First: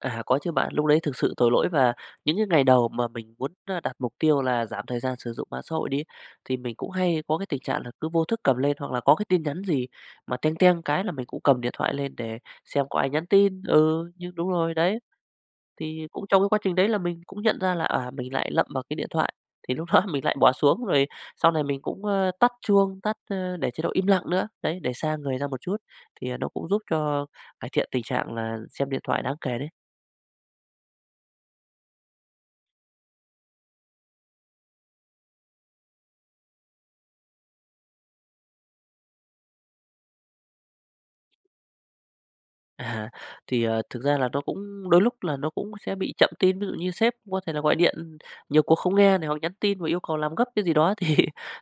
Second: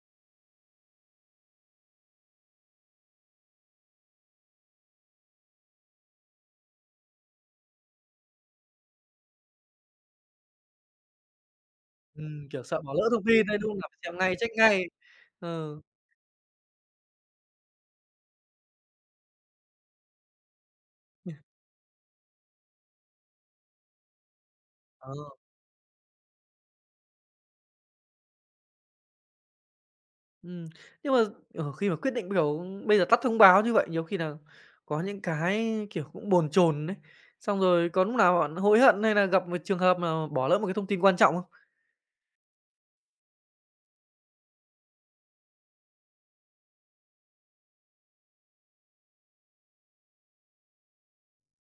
À, có chứ bạn, lúc lấy thực sự tội lỗi và những cái ngày đầu mà mình muốn, ơ, đặt mục tiêu là giảm thời gian sử dụng mạng xã hội đi, thì mình cũng hay có cái tình trạng là cứ vô thức cầm lên hoặc là có cái tin nhắn gì mà "teng teng" cái là mình cũng cầm điện thoại lên để Ừm, kiểu sợ xem bỏ có lỡ ai thông nhắn tin đấy, tin. đúng không nào? Phải Ừ, xem nhưng ngay, đúng check rồi, ngay, đấy. ờ. Thì cũng trong cái quá trình đấy là mình cũng nhận ra là, à, mình lại lậm vào cái điện thoại, thì lúc đó mình lại bỏ xuống rồi sau này mình cũng, a, tắt chuông, tắt a, để chế độ im lặng nữa. Đấy, để Ờ. xa người ra một chút thì, à, nó cũng giúp cho cải thiện tình trạng là xem điện thoại đáng kể đấy. Ừm, nhưng mà, ờ, khi mà quyết định, kiểu, bây giờ tắt thông báo như vậy, nhiều khi nà có những cái, kiểu, cũng bồn chồn ấy, xong rồi có núc nào bạn hối hận hay nà gặp một trường hợp mà bỏ lỡ một cái thông tin quan trọng không? À, thì, ờ, thực ra là nó cũng đôi lúc là nó cũng sẽ bị chậm tin, ví dụ như sếp có thể là gọi điện nhiều cuộc không nghe này hoặc nhắn tin và yêu cầu làm gấp cái gì đó thì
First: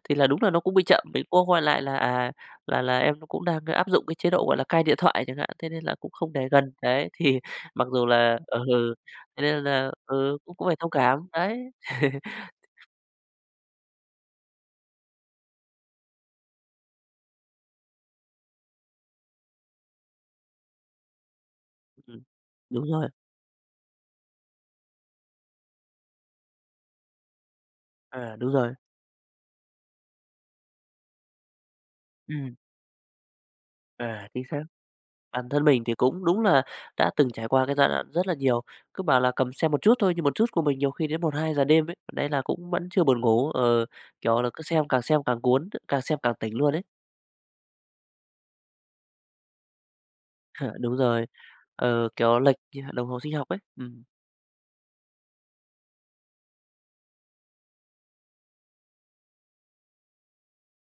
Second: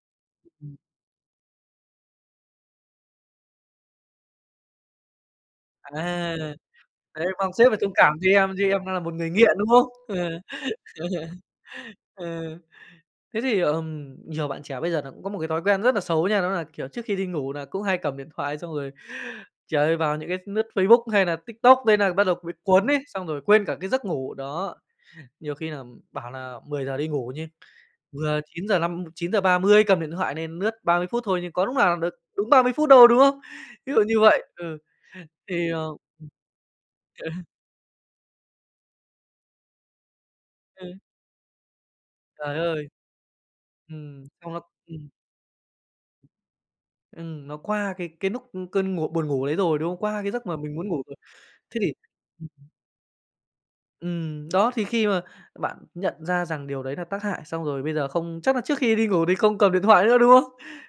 thì là đúng là nó cũng bị chậm, mình cũng có gọi lại là "À, là là em nó cũng đang áp dụng cái chế độ, gọi là, cai điện thoại", chẳng hạn, "thế nên là cũng không À, để gần." Đấy, đấy thì mong sếp phải mặc thông dù cảm cho là em chứ em đang ừ, nà một người thế nghiện, nên đúng không? là Ờ. ừ, cũng cũng phải thông cảm, đấy. Ờ, thế thì, ờm, nhiều bạn trẻ bây giờ nà cũng có một cái thói quen rất nà xấu nha, đó nà, kiểu, trước khi đi ngủ đà cũng hay cầm điện thoại xong rồi, trời ơi, vào những cái lướt Facebook hay nà TikTok nên nà Ừm, bắt đầu bị đúng cuốn ấy, rồi. xong rồi quên cả cái giấc ngủ, đó, nhiều khi nà, ừm, bảo nà 10:00 đi ngủ nha, À, vừa đúng chín rồi. giờ năm 9:30 cầm điện thoại nên lướt 30 phút thôi nhưng có lúc nào được đúng Ừm. 30 phút đâu, đúng không? Ví dụ như À, chính vậy xác. ừ. Bản thân Thì, mình ờ thì cũng đúng là đã từng trải qua cái giai đoạn rất là nhiều, cứ bảo là cầm xem một chút thôi nhưng một chút của mình nhiều Ừ. khi đến 1:00-2:00 đêm ấy, đấy là Trời cũng vẫn ơi! chưa buồn ngủ ờ, Ừm, kiểu là, xong nó cứ xem càng ừm. xem càng cuốn, càng xem càng tỉnh luôn ấy. Ừm, nó qua cái cái lúc cơn ngủ buồn ngủ đấy rồi, đúng không? Qua cái giấc mà Ờ, mình muốn đúng ngủ rồi. rồi, Thế thì ờ, kiểu, lệch, a, đồng hồ sinh học ấy. Ừm. Ừm, đó thì khi mà bạn nhận ra rằng điều đấy nà tác hại xong rồi bây giờ không chắc là trước khi đi ngủ thì không cầm điện thoại nữa, đúng không?